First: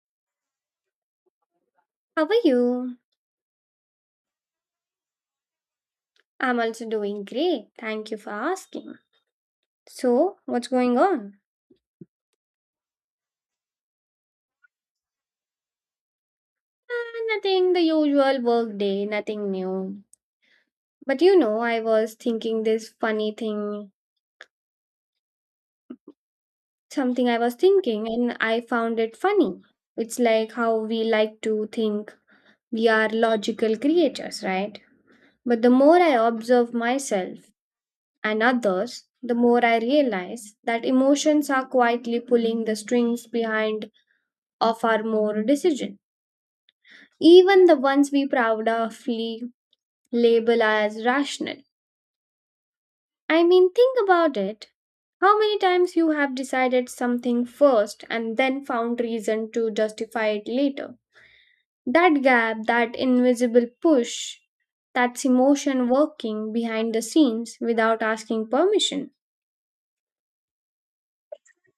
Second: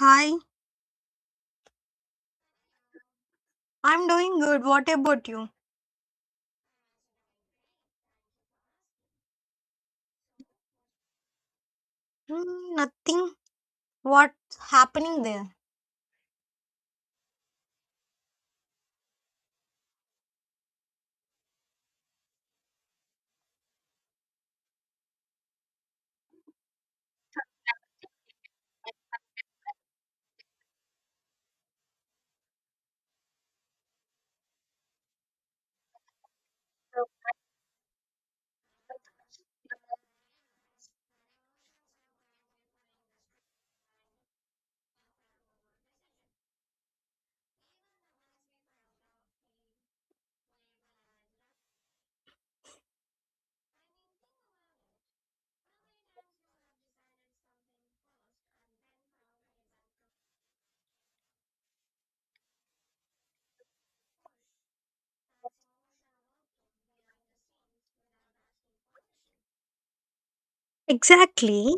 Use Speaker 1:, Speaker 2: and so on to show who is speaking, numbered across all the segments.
Speaker 1: Hi,
Speaker 2: How are you?
Speaker 1: I'm doing good. What about you?
Speaker 2: I'm also doing great. Thank you for asking. So, what's going on?
Speaker 1: Hmm, nothing. What's happening there?
Speaker 2: Ah, nothing, the usual work day, nothing new. But you know, I was thinking this funny thing, something I was thinking, and I found it funny. It's like how we like to think we are logical creatures, right? But the more I observe myself and others, the more I realize that emotions are quietly pulling the strings behind of our more decisions. Even the ones we proudly label as rational. I mean, think about it. How many times you have decided something first and then found reason to justify it later? That gap, that invisible push, that's emotion working behind the scenes without asking permission.
Speaker 1: Exactly.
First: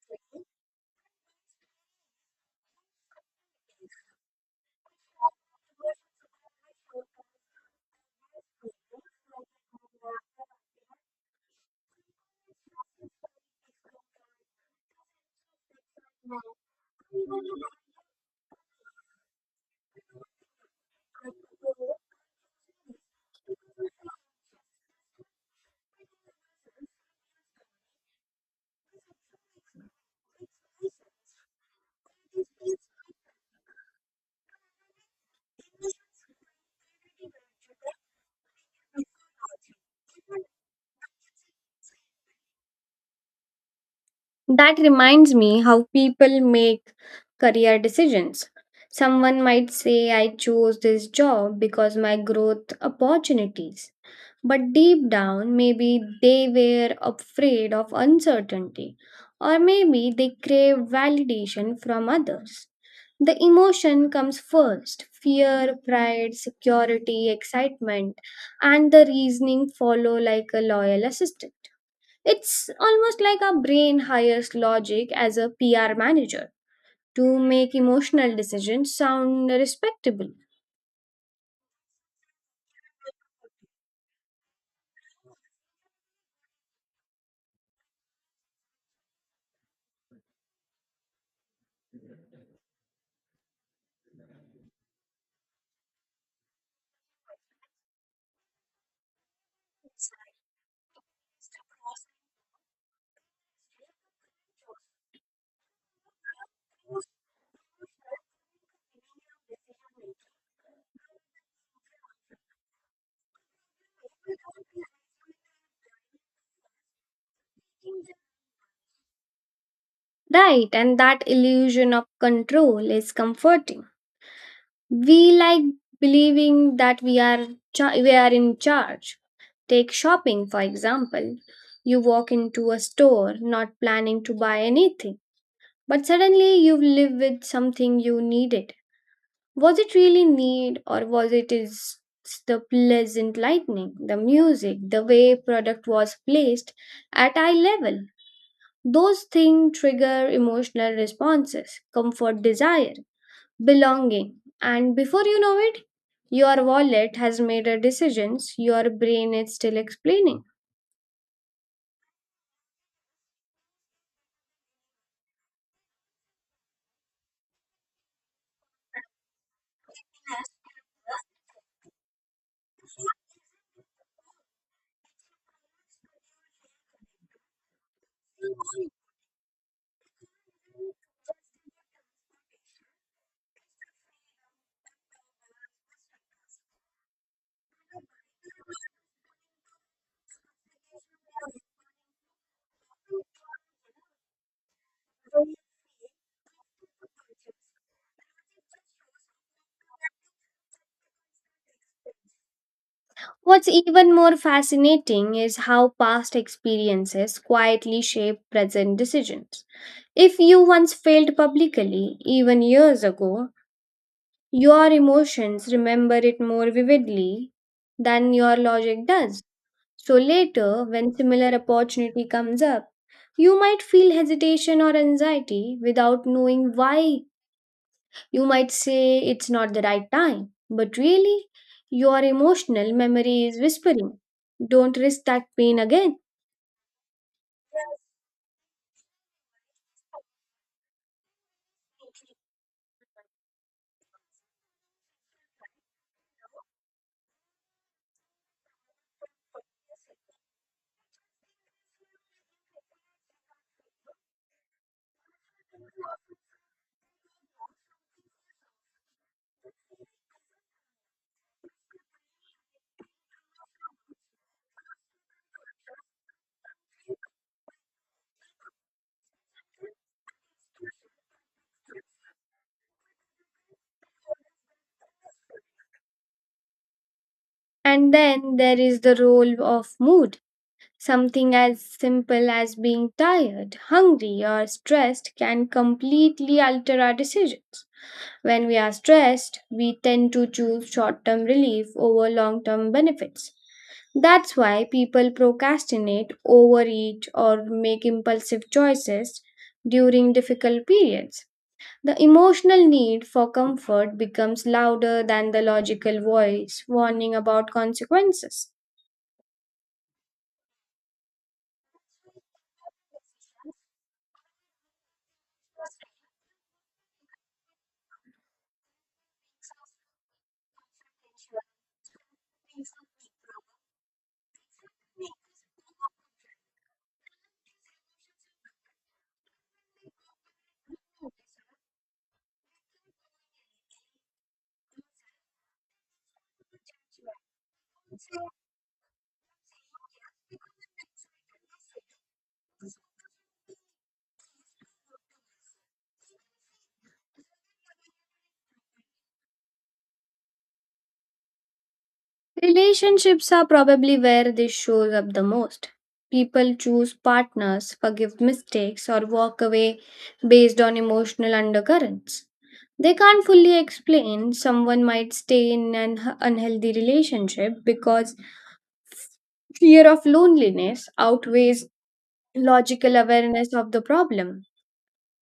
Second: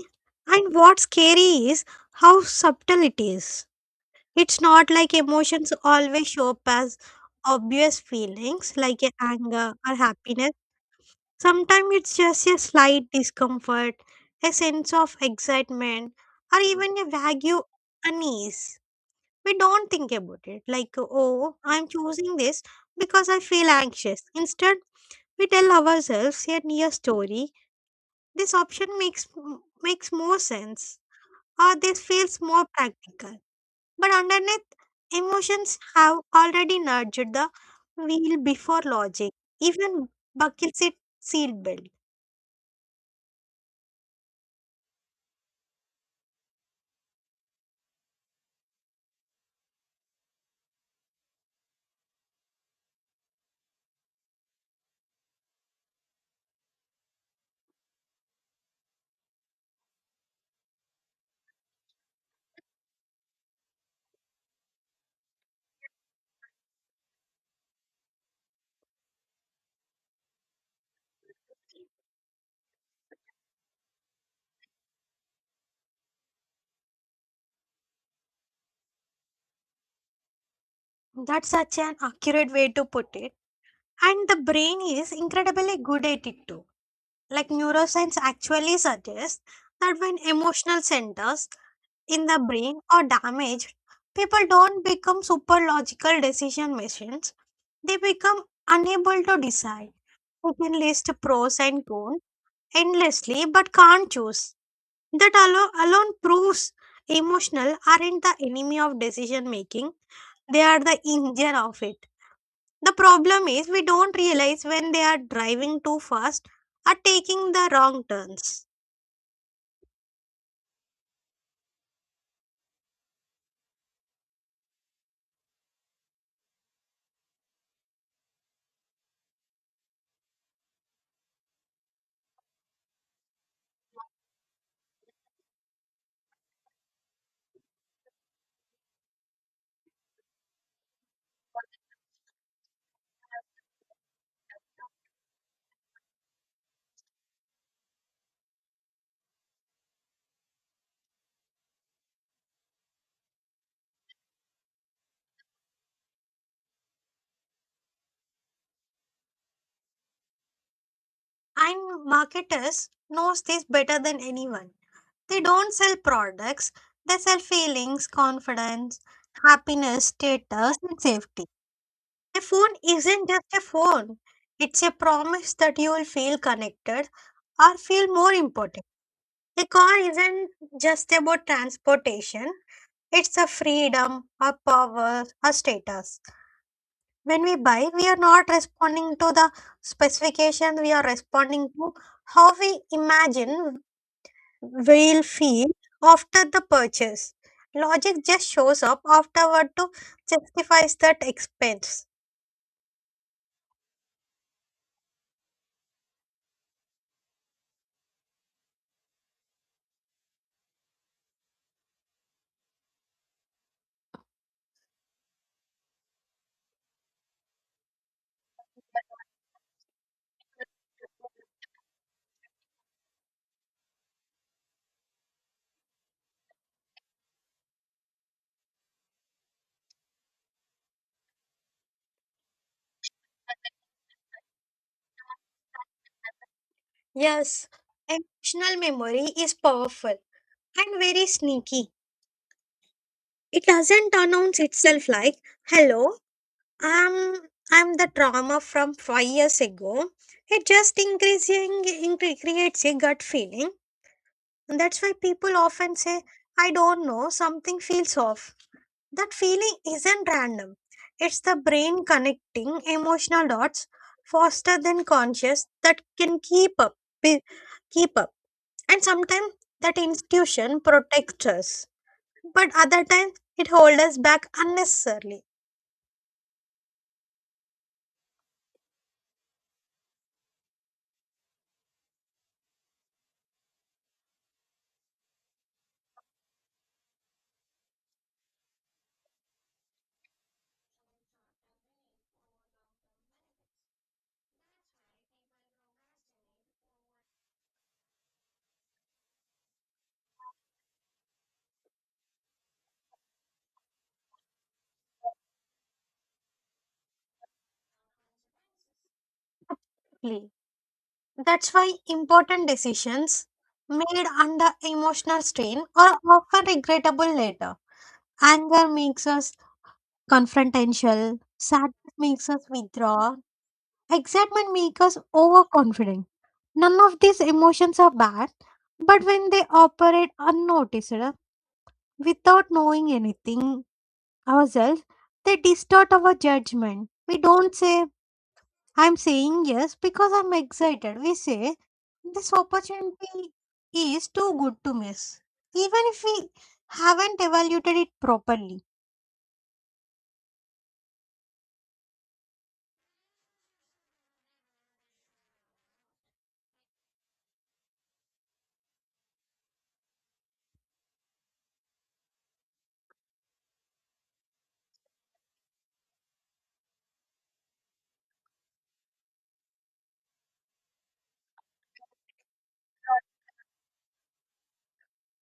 Speaker 1: And what's scary is how subtle it is. It's not like emotions always show up as obvious feelings like a anger or happiness. Sometimes it's just a slight discomfort, a sense of excitement, or even a vague unease. We don't think about it like, oh, I'm choosing this because I feel anxious. Instead, we tell ourselves a near story. This option makes more sense, or this feels more practical. But underneath, emotions have already nudged the wheel before logic. Even buckets it seat belt.
Speaker 2: That reminds me how people make career decisions. Someone might say, I chose this job because my growth opportunities. But deep down, maybe they were afraid of uncertainty, or maybe they craved validation from others. The emotion comes first, fear, pride, security, excitement, and the reasoning follow like a loyal assistant. It's almost like our brain hires logic as a PR manager to make emotional decisions sound respectable.
Speaker 1: That's such an accurate way to put it. And the brain is incredibly good at it too. Like neuroscience actually suggests that when emotional centers in the brain are damaged, people don't become super logical decision machines. They become unable to decide. They can list pros and cons endlessly but can't choose. That alone proves emotional aren't the enemy of decision making, they are the engine of it. The problem is we don't realize when they are driving too fast or taking the wrong turns.
Speaker 2: Right, and that illusion of control is comforting. We like believing that we are we are in charge. Take shopping for example. You walk into a store not planning to buy anything, but suddenly you live with something you needed. Was it really need or was it is the pleasant lightning, the music, the way product was placed at eye level? Those things trigger emotional responses, comfort desire, belonging, and before you know it, your wallet has made a decisions your brain is still explaining.
Speaker 1: And marketers knows this better than anyone. They don't sell products, they sell feelings, confidence, happiness, status, and safety. A phone isn't just a phone. It's a promise that you will feel connected or feel more important. A car isn't just about transportation. It's a freedom, a power, a status. When we buy, we are not responding to the specification, we are responding to how we imagine will feel after the purchase. Logic just shows up afterward to justify that expense.
Speaker 2: What's even more fascinating is how past experiences quietly shape present decisions. If you once failed publicly, even years ago, your emotions remember it more vividly than your logic does. So later, when similar opportunity comes up, you might feel hesitation or anxiety without knowing why. You might say it's not the right time, but really, your emotional memory is whispering, don't risk that pain again.
Speaker 1: Yes, emotional memory is powerful and very sneaky. It doesn't announce itself like, hello, I'm, I'm the trauma from five years ago. It just creates a gut feeling. And that's why people often say, I don't know, something feels off. That feeling isn't random. It's the brain connecting emotional dots faster than conscious that can keep up, be- keep up. And sometimes that institution protects us, but other times it holds us back unnecessarily.
Speaker 2: And then there is the role of mood. Something as simple as being tired, hungry, or stressed can completely alter our decisions. When we are stressed, we tend to choose short term relief over long term benefits. That's why people procrastinate, overeat, or make impulsive choices during difficult periods. The emotional need for comfort becomes louder than the logical voice warning about consequences.
Speaker 1: That's why important decisions made under emotional strain are often regrettable later. Anger makes us confrontational, sadness makes us withdraw, excitement makes us overconfident. None of these emotions are bad, but when they operate unnoticed without knowing anything ourselves, they distort our judgment. We don't say, I'm saying yes because I'm excited. We say, this opportunity is too good to miss, even if we haven't evaluated it properly.
Speaker 2: Relationships are probably where this shows up the most. People choose partners, forgive mistakes, or walk away based on emotional undercurrents. They can't fully explain. Someone might stay in an unhealthy relationship because fear of loneliness outweighs logical awareness of the problem.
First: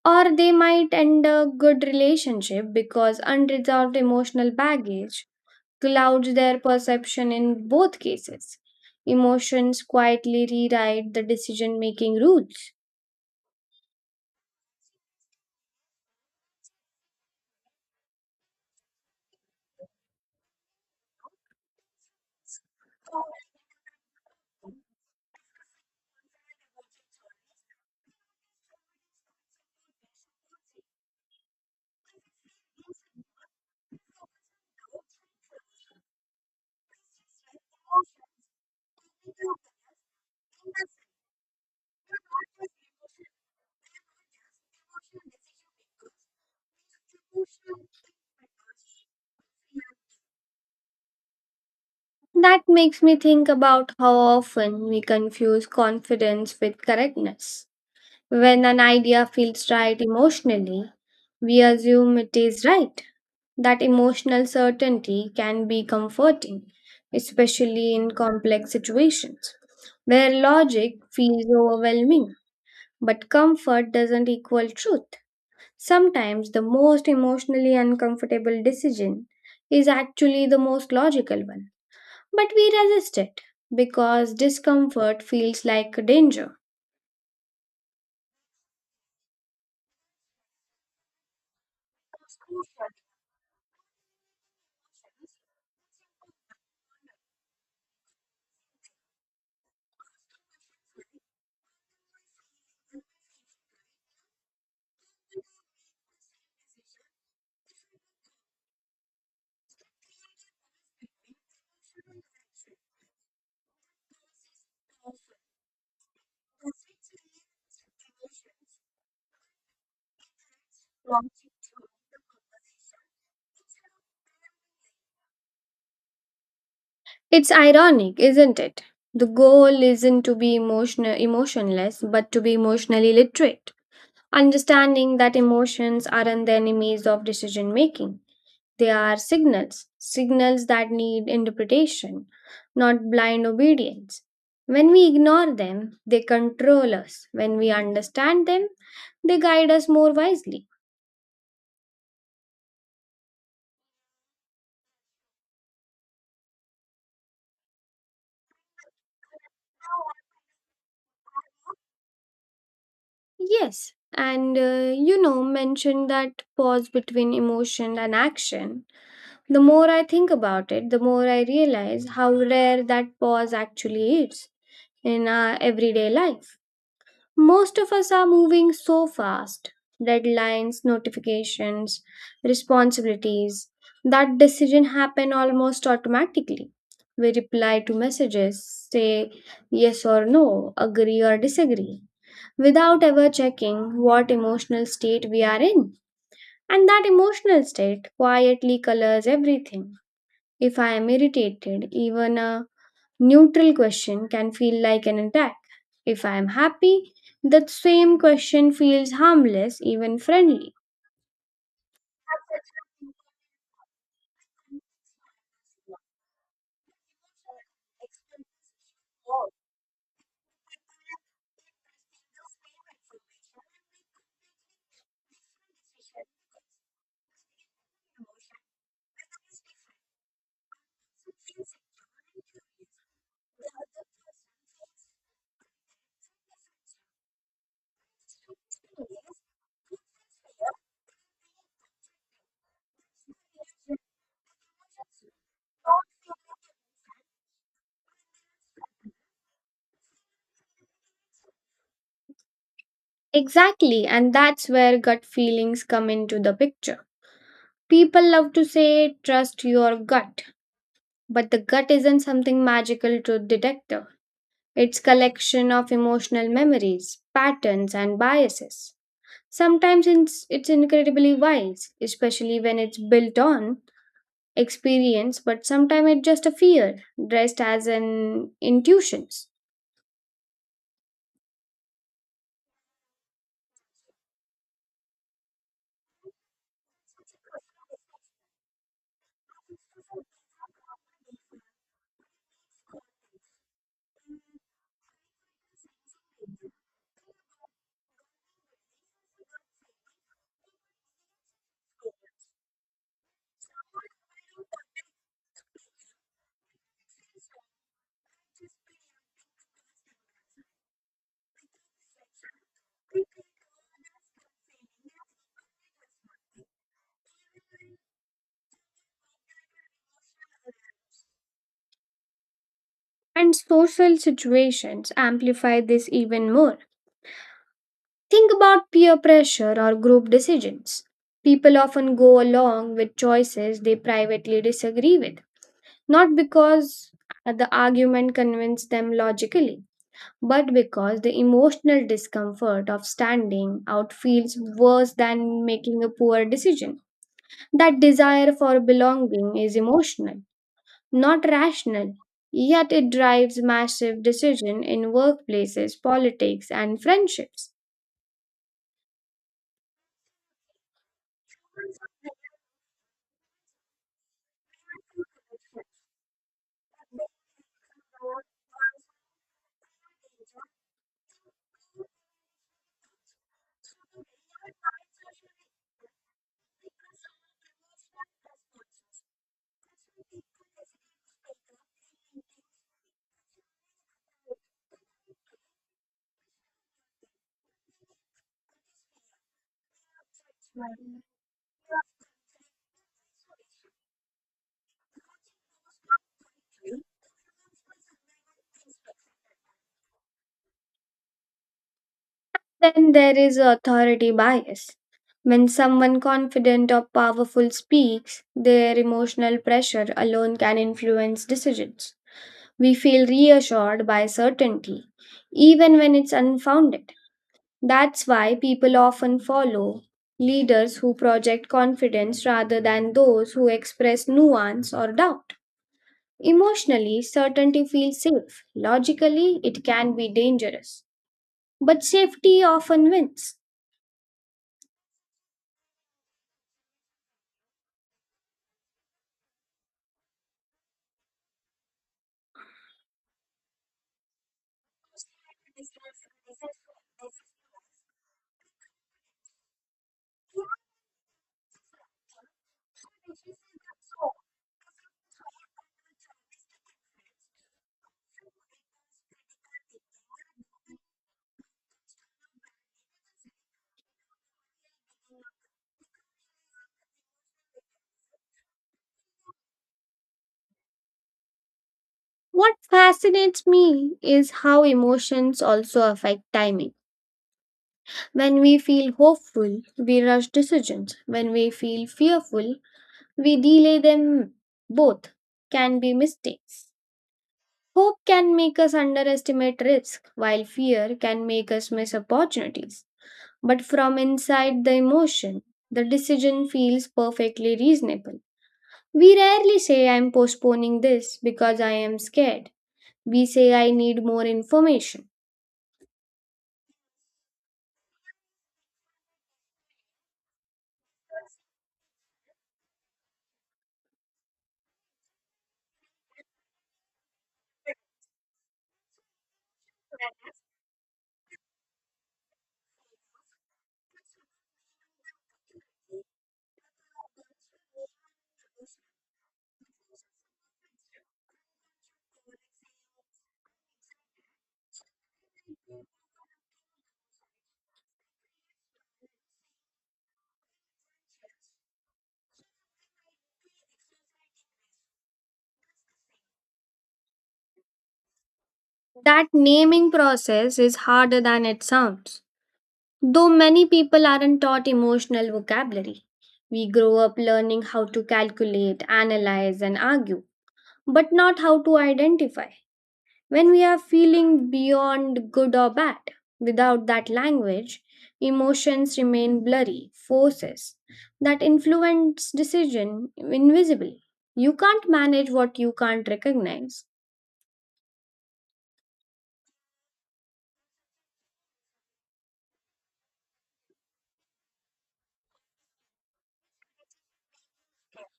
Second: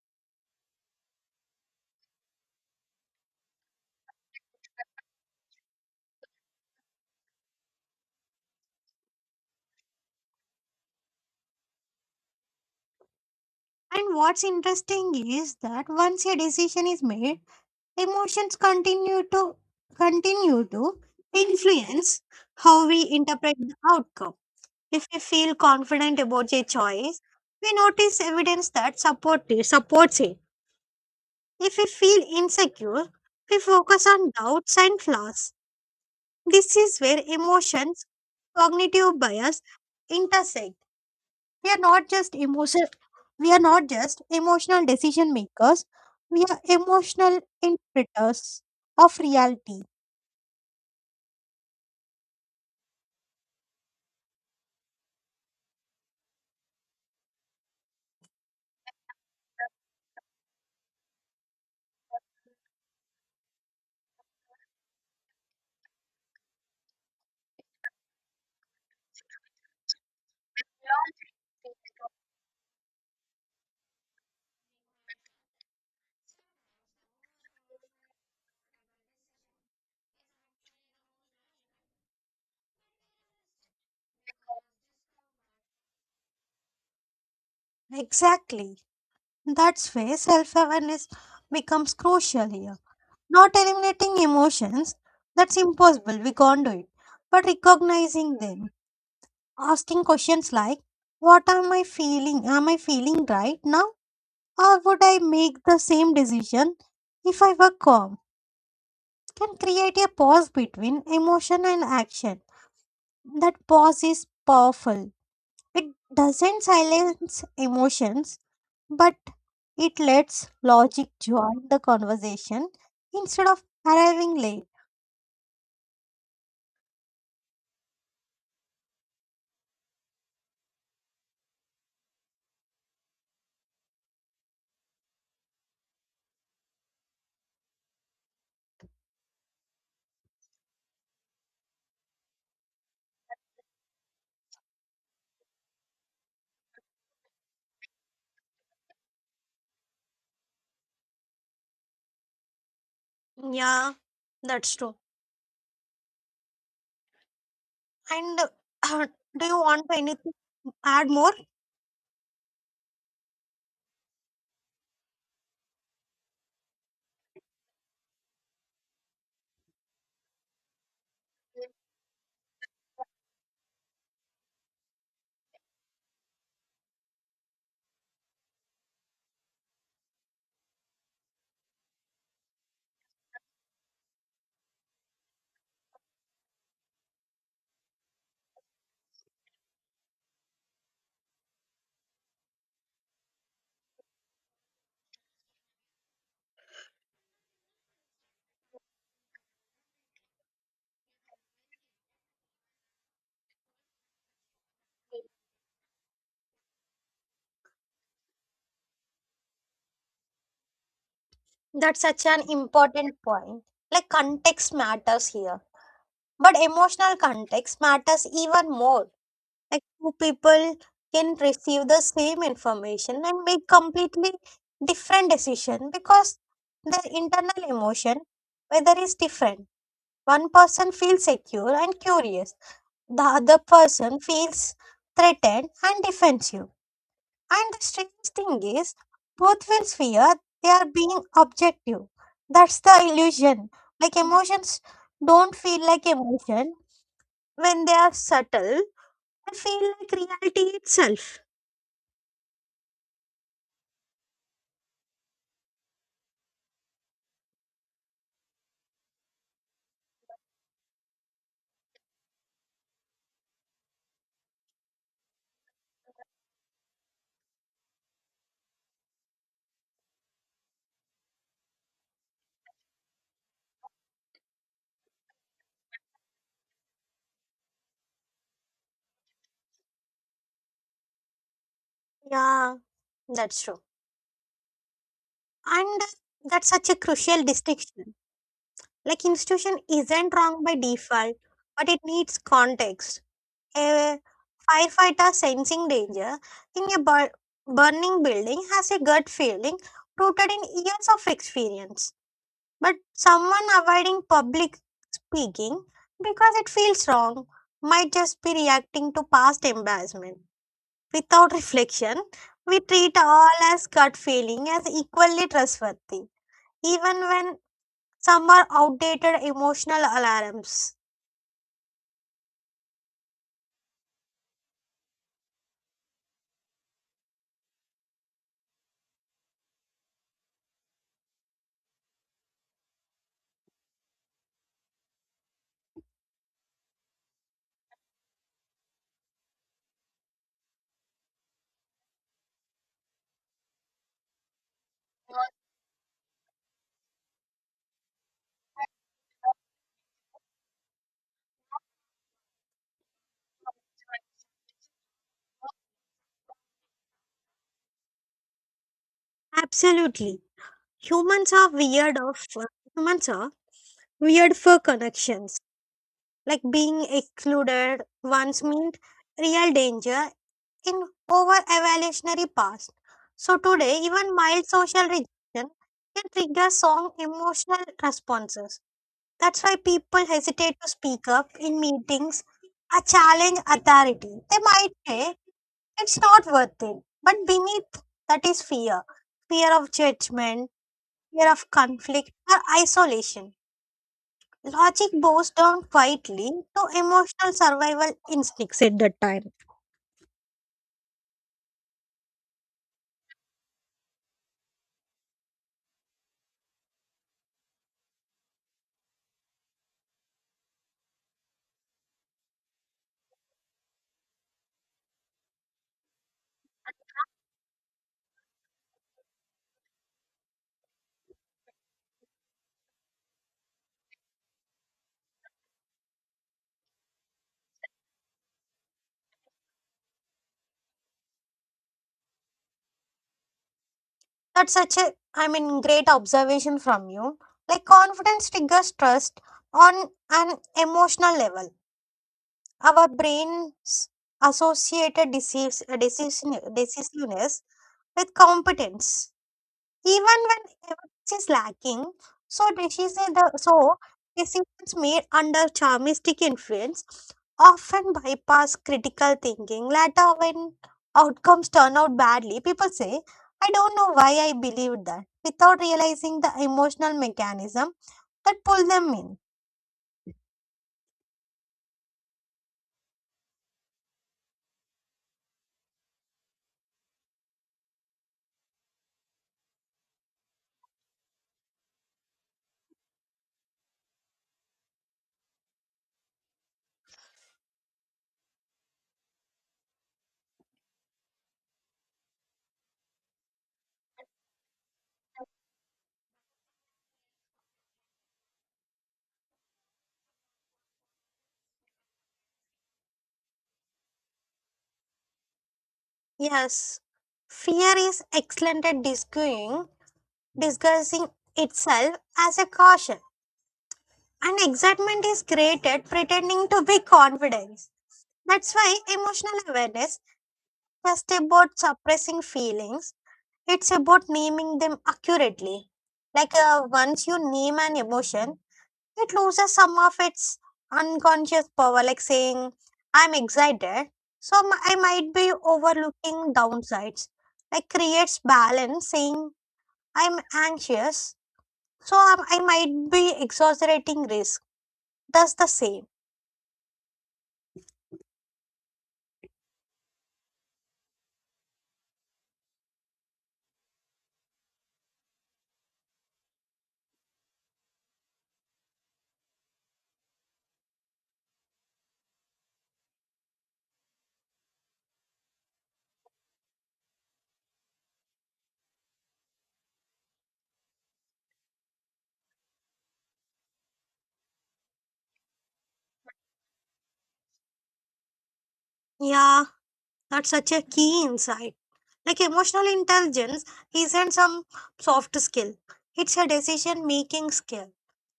Speaker 2: Or they might end a good relationship because unresolved emotional baggage clouds their perception in both cases. Emotions quietly rewrite the decision making rules.
Speaker 1: And what's interesting is that once a decision is made, emotions continue to influence how we interpret the outcome. If we feel confident about a choice, we notice evidence supports it. If we feel insecure, we focus on doubts and flaws. This is where emotions, cognitive bias intersect. We are not just emotion we are not just emotional decision makers, we are emotional interpreters of reality.
Speaker 2: That makes me think about how often we confuse confidence with correctness. When an idea feels right emotionally, we assume it is right. That emotional certainty can be comforting, especially in complex situations where logic feels overwhelming. But comfort doesn't equal truth. Sometimes the most emotionally uncomfortable decision is actually the most logical one, but we resist it because discomfort feels like danger.
Speaker 1: Exactly. That's where self awareness becomes crucial here. Not eliminating emotions, that's impossible, we can't do it. But recognizing them, asking questions like, What am I feeling? Am I feeling right now? Or would I make the same decision if I were calm? Can create a pause between emotion and action. That pause is powerful. It doesn't silence emotions, but it lets logic join the conversation instead of arriving late.
Speaker 2: It's ironic, isn't it? The goal isn't to be emotional emotionless, but to be emotionally literate, understanding that emotions aren't the enemies of decision making. They are signals, signals that need interpretation, not blind obedience. When we ignore them, they control us. When we understand them, they guide us more wisely.
Speaker 1: Yeah, that's true. And uh, do you want to anything add more?
Speaker 2: Yes, and you know, mention that pause between emotion and action. The more I think about it, the more I realize how rare that pause actually is in our everyday life. Most of us are moving so fast, deadlines, notifications, responsibilities, that decision happen almost automatically. We reply to messages, say yes or no, agree or disagree, without ever checking what emotional state we are in. And that emotional state quietly colors everything. If I am irritated, even a neutral question can feel like an attack. If I am happy, that same question feels harmless, even friendly.
Speaker 1: That's such an important point. Like context matters here, but emotional context matters even more. Like two people can receive the same information and make completely different decision because their internal emotion, whether is different. One person feels secure and curious, the other person feels threatened and defensive. And the strange thing is, both will fear they are being objective. That's the illusion. Like emotions don't feel like emotion when they are subtle, they feel like reality itself.
Speaker 2: Exactly, and that's where gut feelings come into the picture. People love to say, trust your gut, but the gut isn't something magical truth detector. It's collection of emotional memories, patterns, and biases. Sometimes it's incredibly wise, especially when it's built on experience, but sometimes it's just a fear dressed as an intuitions.
Speaker 1: Yeah, that's true. And that's such a crucial distinction. Like institution isn't wrong by default, but it needs context. A firefighter sensing danger in a burning building has a gut feeling rooted in years of experience. But someone avoiding public speaking because it feels wrong might just be reacting to past embarrassment. Without reflection, we treat all as gut feeling as equally trustworthy, even when some are outdated emotional alarms.
Speaker 2: And social situations amplify this even more. Think about peer pressure or group decisions. People often go along with choices they privately disagree with, not because the argument convinced them logically, but because the emotional discomfort of standing out feels worse than making a poor decision. That desire for belonging is emotional, not rational. Yet it drives massive decision in workplaces, politics, and friendships.
Speaker 1: Absolutely. Humans are weird of humans are weird for connections, like being excluded once meant real danger in over evolutionary past. So today, even mild social rejection can trigger strong emotional responses. That's why people hesitate to speak up in meetings or challenge authority. They might say it's not worth it, but beneath that is fear of judgment, fear of conflict, or isolation. Logic bows down quietly to emotional survival instincts at that time.
Speaker 2: Then there is authority bias. When someone confident or powerful speaks, their emotional pressure alone can influence decisions. We feel reassured by certainty, even when it's unfounded. That's why people often follow leaders who project confidence rather than those who express nuance or doubt. Emotionally, certainty feels safe. Logically, it can be dangerous. But safety often wins.
Speaker 1: That's such a, I mean, great observation from you. Like confidence triggers trust on an emotional level. Our brains associated decisiveness with competence. Even when evidence is lacking. So decisions made under charmistic influence often bypass critical thinking. Later, when outcomes turn out badly, people say, "I don't know why I believed that," without realizing the emotional mechanism that pulled them in.
Speaker 2: What fascinates me is how emotions also affect timing. When we feel hopeful, we rush decisions. When we feel fearful, we delay them. Both can be mistakes. Hope can make us underestimate risk, while fear can make us miss opportunities. But from inside the emotion, the decision feels perfectly reasonable. We rarely say, I'm postponing this because I am scared. We say, I need more information.
Speaker 1: Yes, fear is excellent at disguising itself as a caution, and excitement is created pretending to be confidence. That's why emotional awareness just about suppressing feelings. It's about naming them accurately. Like once you name an emotion, it loses some of its unconscious power. Like saying, "I'm excited," so I might be overlooking downsides. Like creates balance. Saying, "I'm anxious," so I might be exaggerating risk. That's the same.
Speaker 2: That naming process is harder than it sounds. Though many people aren't taught emotional vocabulary, we grow up learning how to calculate, analyze, and argue, but not how to identify when we are feeling beyond good or bad. Without that language, emotions remain blurry forces that influence decision invisibly. You can't manage what you can't recognize.
Speaker 1: Yeah, that's such a key insight. Like emotional intelligence isn't some soft skill. It's a decision making skill.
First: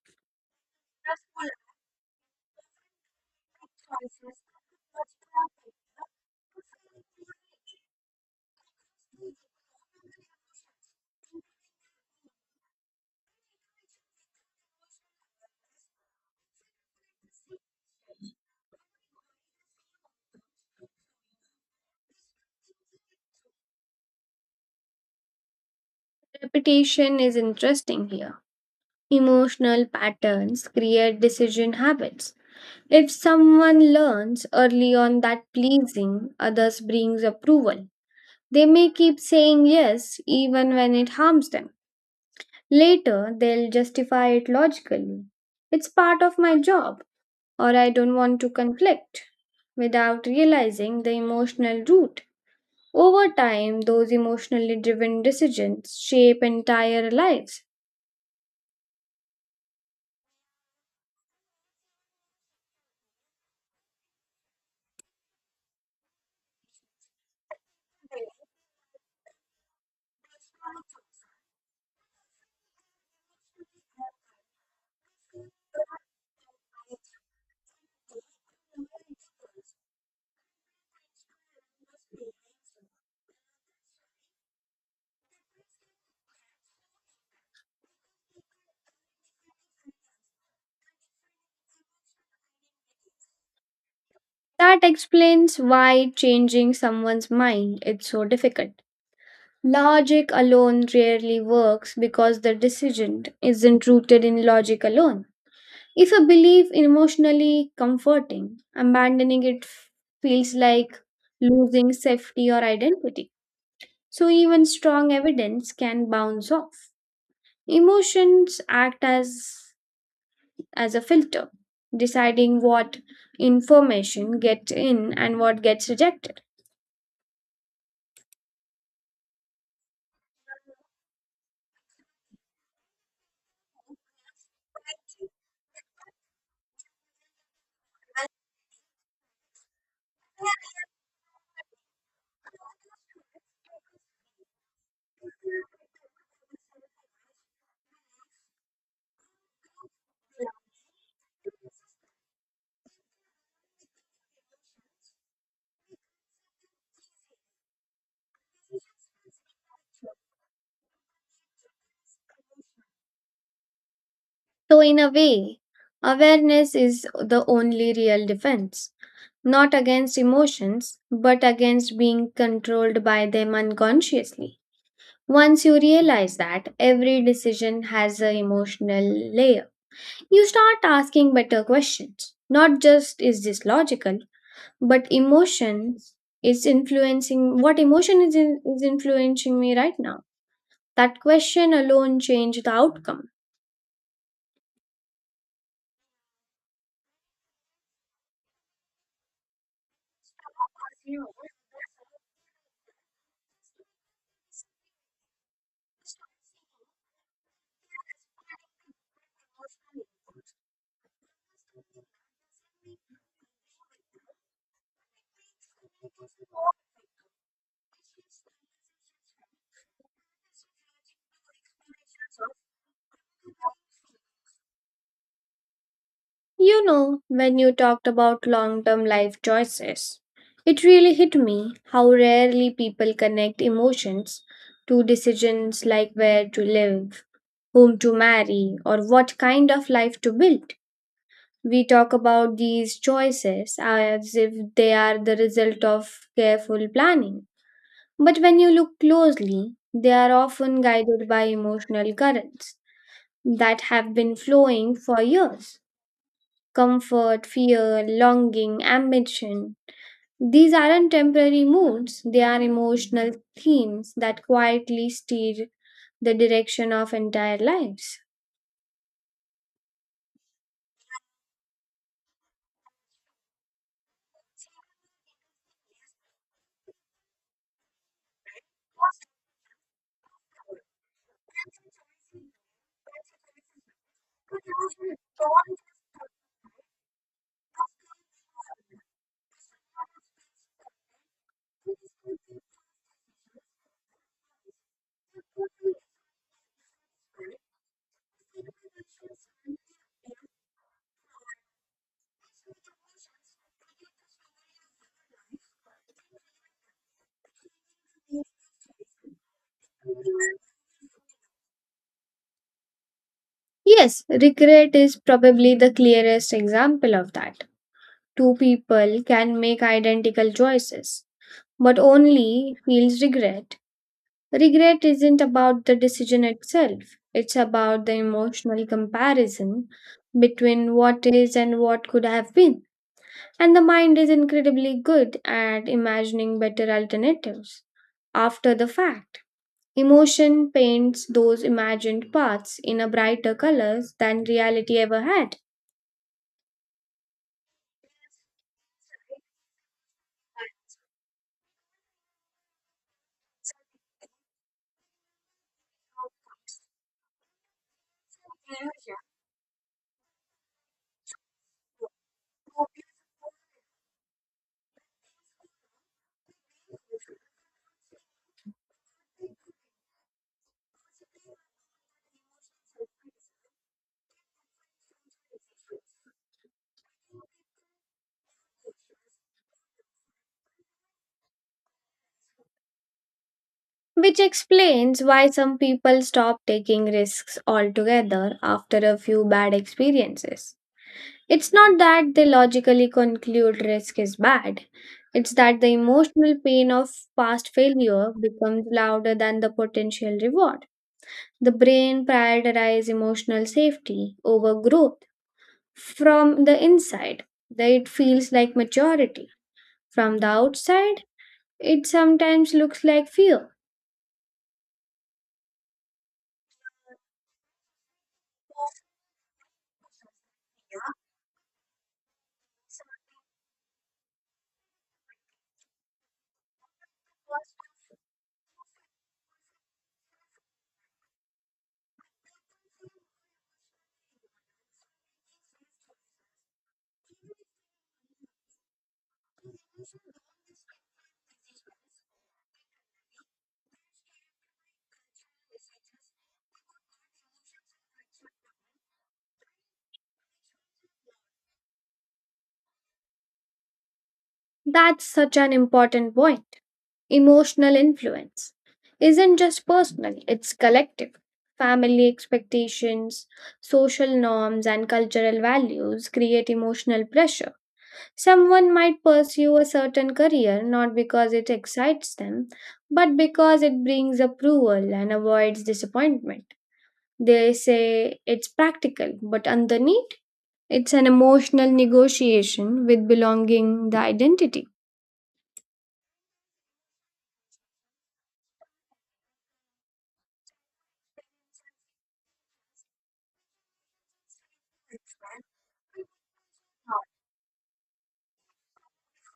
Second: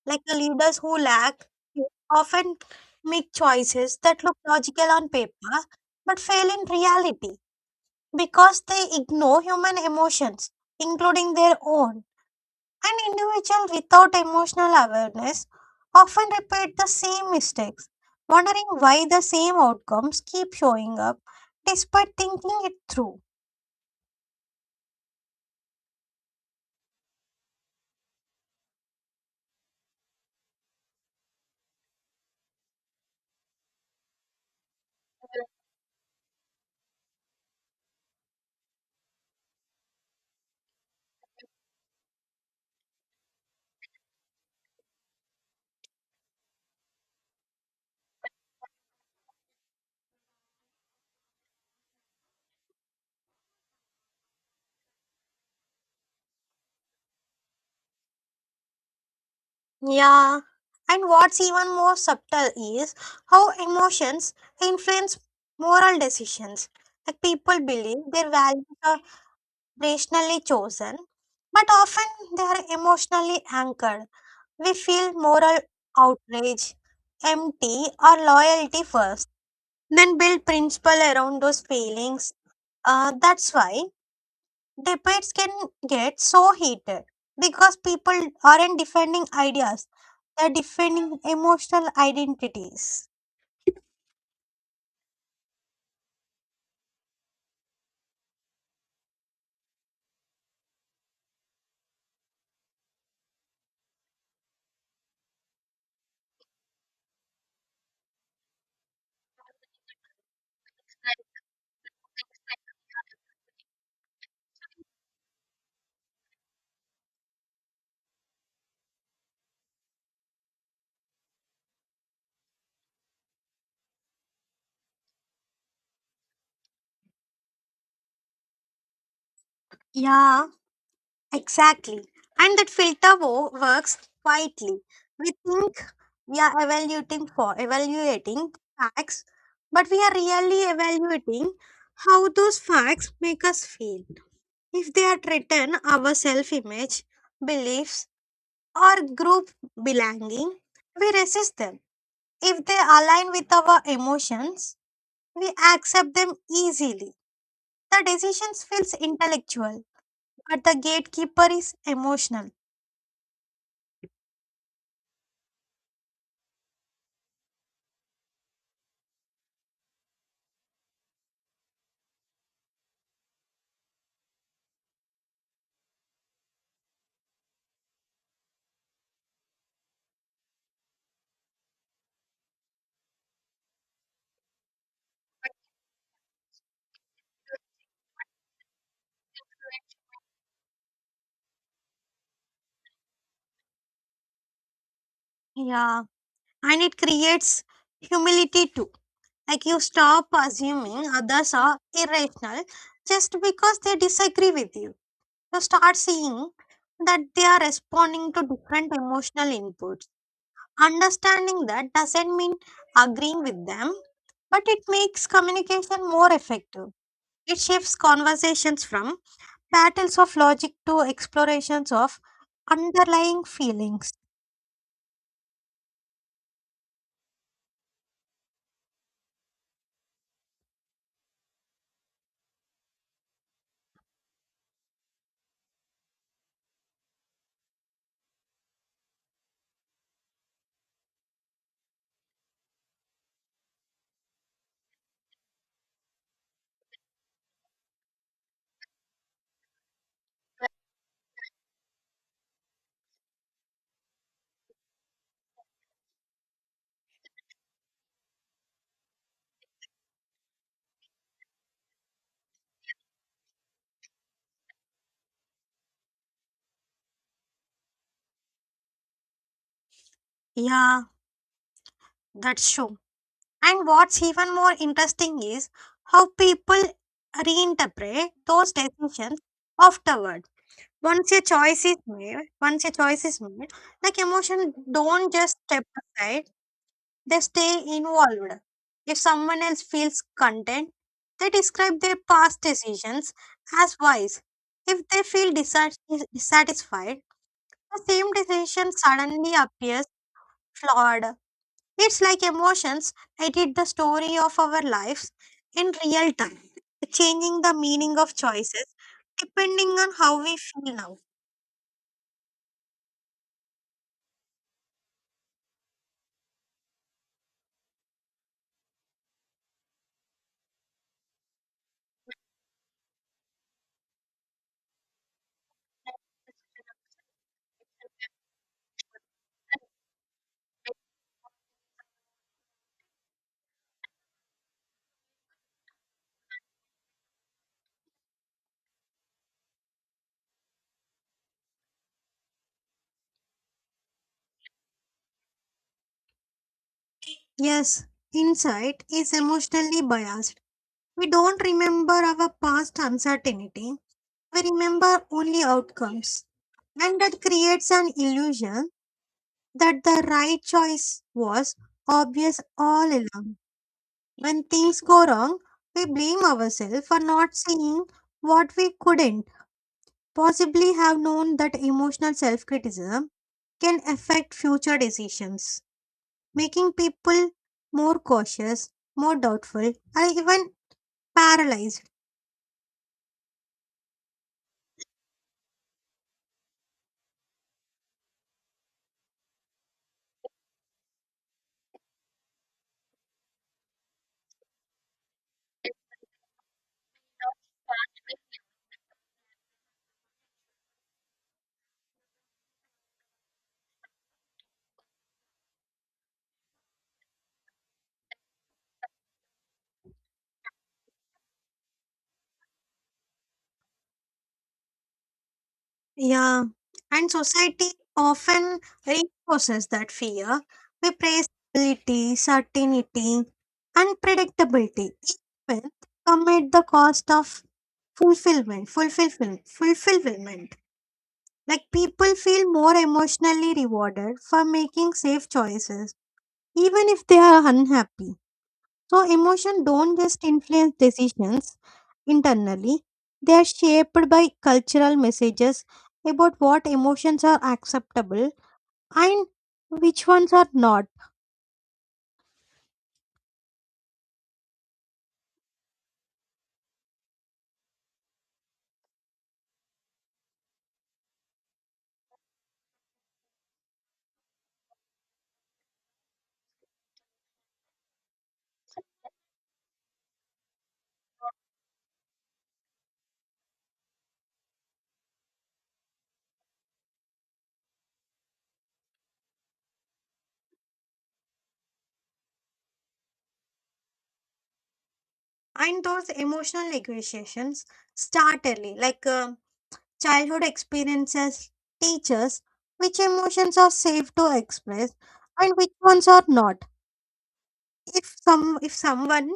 Speaker 1: Like the leaders who lack it often make choices that look logical on paper but fail in reality because they ignore human emotions, including their own. An individual without emotional awareness often repeat the same mistakes, wondering why the same outcomes keep showing up despite thinking it through.
Speaker 2: Repetition is interesting here. Emotional patterns create decision habits. If someone learns early on that pleasing others brings approval, they may keep saying yes even when it harms them. Later, they'll justify it logically. It's part of my job, or I don't want to conflict, without realizing the emotional root. Over time, those emotionally driven decisions shape entire lives.
Speaker 1: Yeah, and what's even more subtle is how emotions influence moral decisions. Like people believe their values are rationally chosen, but often they are emotionally anchored. We feel moral outrage, empty, or loyalty first, then build principle around those feelings. That's why debates can get so heated because people aren't defending ideas, they're defending emotional identities.
Speaker 2: That explains why changing someone's mind is so difficult. Logic alone rarely works because the decision isn't rooted in logic alone. If a belief is emotionally comforting, abandoning it feels like losing safety or identity. So even strong evidence can bounce off. Emotions act as a filter, deciding what information gets in and what gets rejected.
Speaker 1: Yeah, exactly. And that filter works quietly. We think we are evaluating for evaluating facts, but we are really evaluating how those facts make us feel. If they are threaten our self-image, beliefs, or group belonging, we resist them. If they align with our emotions, we accept them easily. The decisions feels intellectual, but the gatekeeper is emotional.
Speaker 2: So in a way, awareness is the only real defense, not against emotions, but against being controlled by them unconsciously. Once you realize that every decision has an emotional layer, you start asking better questions. Not just is this logical, but emotions is influencing what emotion is influencing me right now. That question alone changed the outcome.
Speaker 1: Yeah, and it creates humility too. Like you stop assuming others are irrational just because they disagree with you. You start seeing that they are responding to different emotional inputs. Understanding that doesn't mean agreeing with them, but it makes communication more effective. It shifts conversations from battles of logic to explorations of underlying feelings.
Speaker 2: You know, when you talked about long term life choices, it really hit me how rarely people connect emotions to decisions like where to live, whom to marry, or what kind of life to build. We talk about these choices as if they are the result of careful planning. But when you look closely, they are often guided by emotional currents that have been flowing for years, comfort, fear, longing, ambition. These aren't temporary moods, they are emotional themes that quietly steer the direction of entire lives.
Speaker 1: Yeah, that's true. And what's even more interesting is how people reinterpret those decisions afterward. Once your choice is made, once your choice is made, like emotion don't just step aside, they stay involved. If someone else feels content, they describe their past decisions as wise. If they feel dissatisfied, the same decision suddenly appears flawed. It's like emotions edit the story of our lives in real time, changing the meaning of choices depending on how we feel now.
Speaker 2: Yes, regret is probably the clearest example of that. Two people can make identical choices, but only feels regret. Regret isn't about the decision itself, it's about the emotional comparison between what is and what could have been. And the mind is incredibly good at imagining better alternatives after the fact. Emotion paints those imagined paths in a brighter colors than reality ever had,
Speaker 1: Yes, insight is emotionally biased. We don't remember our past uncertainty, we remember only outcomes, and that creates an illusion that the right choice was obvious all along. When things go wrong, we blame ourselves for not seeing what we couldn't possibly have known. That emotional self criticism can affect future decisions, making people more cautious, more doubtful, and even paralyzed.
Speaker 2: which explains why some people stop taking risks altogether after a few bad experiences. It's not that they logically conclude risk is bad, it's that the emotional pain of past failure becomes louder than the potential reward. The brain prioritizes emotional safety over growth. From the inside, it feels like maturity. From the outside, it sometimes looks like fear.
Speaker 1: Yeah, and society often reinforces that fear. We praise stability, certainty, and predictability, even commit the cost of fulfillment. Like people feel more emotionally rewarded for making safe choices, even if they are unhappy. So emotion don't just influence decisions; internally, they are shaped by cultural messages about what emotions are acceptable and which ones are not.
Speaker 2: That's such an important point. Emotional influence isn't just personal, it's collective. Family expectations, social norms, and cultural values create emotional pressure. Someone might pursue a certain career not because it excites them, but because it brings approval and avoids disappointment. They say it's practical, but underneath, it's an emotional negotiation with belonging, the identity.
Speaker 1: And those emotional negotiations start early, like childhood experiences teach us which emotions are safe to express and which ones are not. If someone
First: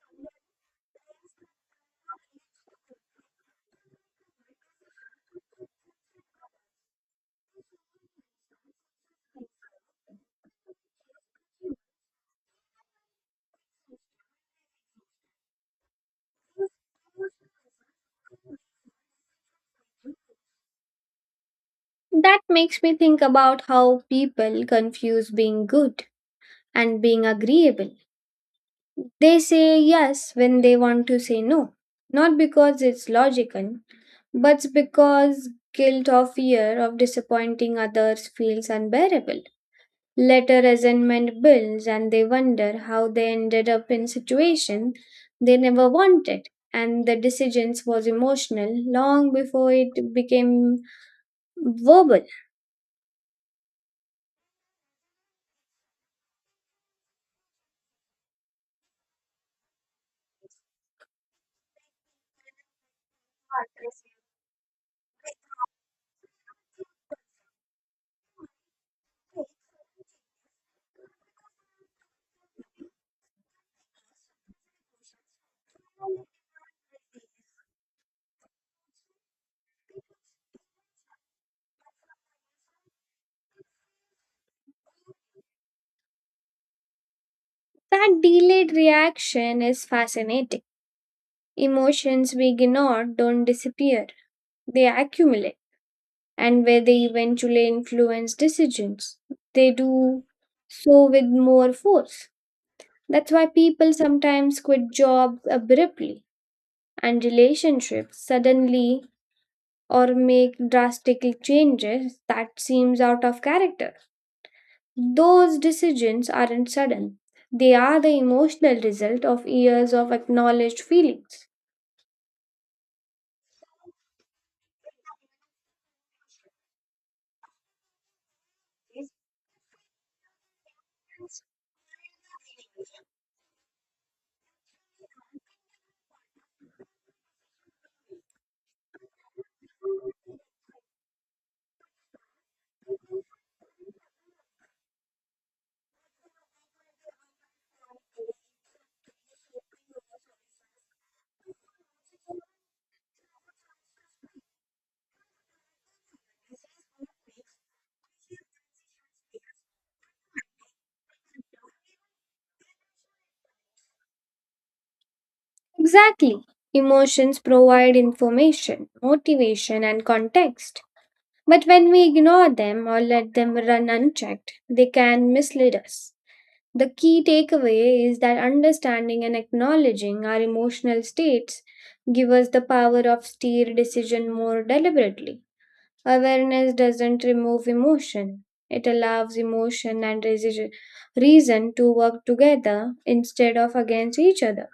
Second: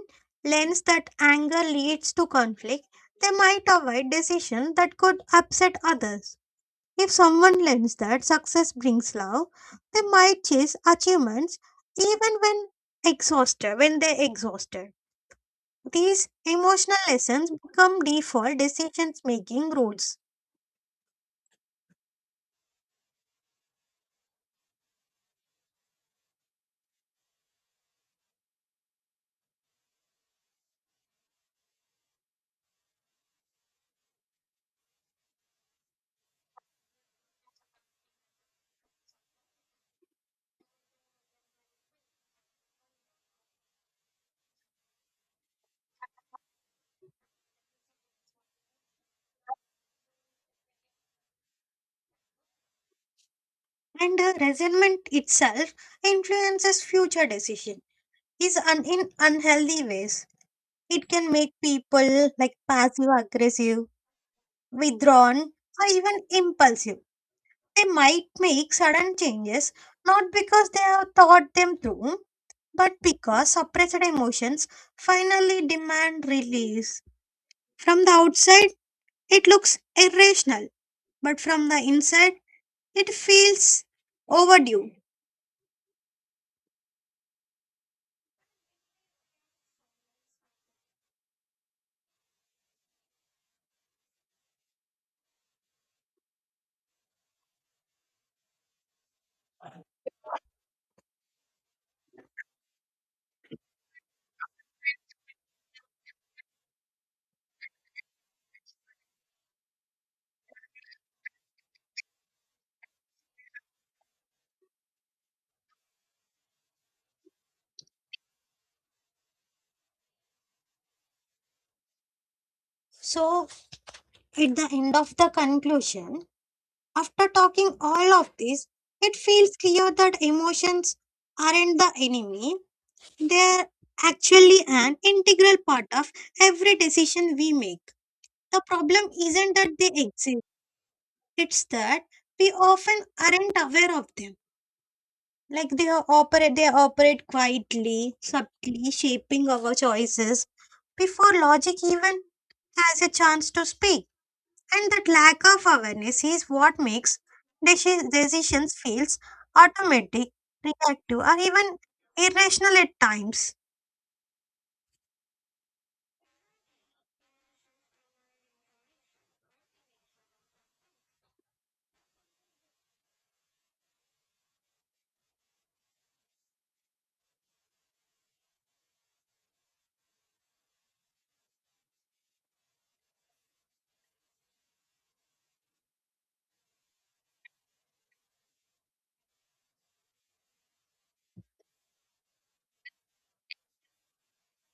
Speaker 1: learns that anger leads to conflict, they might avoid decisions that could upset others. If someone learns that success brings love, they might chase achievements even when when they're exhausted. These emotional lessons become default decisions making rules.
Speaker 2: That makes me think about how people confuse being good and being agreeable. They say yes when they want to say no, not because it's logical, but because guilt or fear of disappointing others feels unbearable. Later, resentment builds, and they wonder how they ended up in situation they never wanted. And the decisions was emotional long before it became verbal.
Speaker 1: And resentment itself influences future decision is in unhealthy ways. It can make people like passive aggressive, withdrawn, or even impulsive. They might make sudden changes not because they have thought them through, but because suppressed emotions finally demand release. From the outside, it looks irrational, but from the inside, it feels overdue.
Speaker 2: That delayed reaction is fascinating. Emotions we ignore don't disappear; they accumulate and where they eventually influence decisions. They do so with more force. That's why people sometimes quit jobs abruptly and relationships suddenly or make drastic changes that seems out of character. Those decisions aren't sudden. They are the emotional result of years of acknowledged feelings.
Speaker 1: So, at the end of the conclusion, after talking all of this, it feels clear that emotions aren't the enemy, they're actually an integral part of every decision we make. The problem isn't that they exist, it's that we often aren't aware of them. Like they operate quietly, subtly, shaping our choices before logic even has a chance to speak. And that lack of awareness is what makes decisions feels automatic, reactive, or even irrational at times.
Speaker 2: Exactly. Emotions provide information, motivation, and context. But when we ignore them or let them run unchecked, they can mislead us. The key takeaway is that understanding and acknowledging our emotional states give us the power of steer decision more deliberately. Awareness doesn't remove emotion. It allows emotion and reason to work together instead of against each other.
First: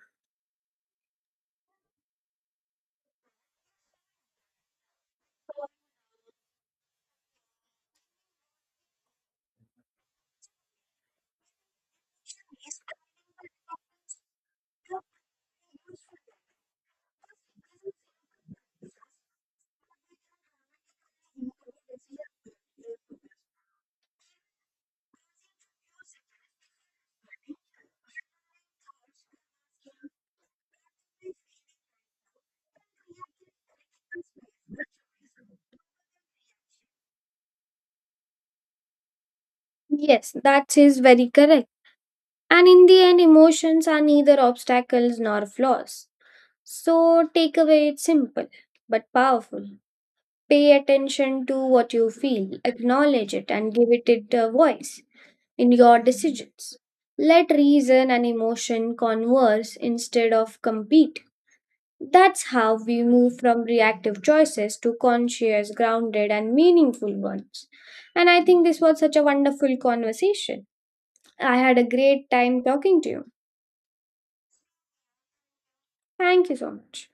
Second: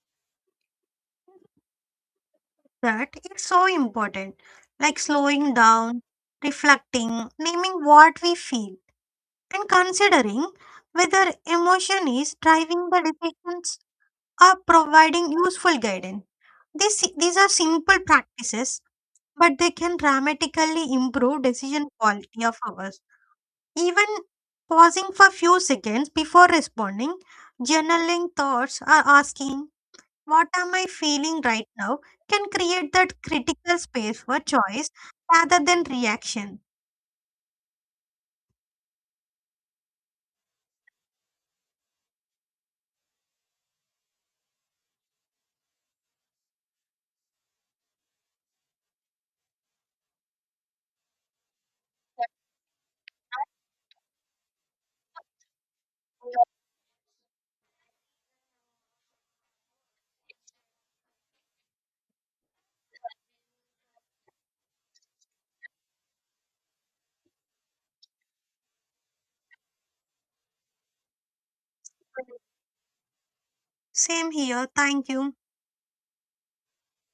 Speaker 1: That it's so important. Like slowing down, reflecting, naming what we feel and considering whether emotion is driving the decisions or providing useful guidance. These are simple practices, but they can dramatically improve decision quality of ours. Even pausing for few seconds before responding, journaling thoughts, or asking, What am I feeling right now? Can create that critical space for choice rather than reaction.
Speaker 2: Yes, that is very correct. And in the end, emotions are neither obstacles nor flaws. So, takeaway it's simple but powerful. Pay attention to what you feel, acknowledge it, and give it a voice in your decisions. Let reason and emotion converse instead of compete. That's how we move from reactive choices to conscious, grounded, and meaningful ones. And I think this was such a wonderful conversation. I had a great time talking to you.
Speaker 1: Same here. Thank you.
Speaker 2: Thank you so much.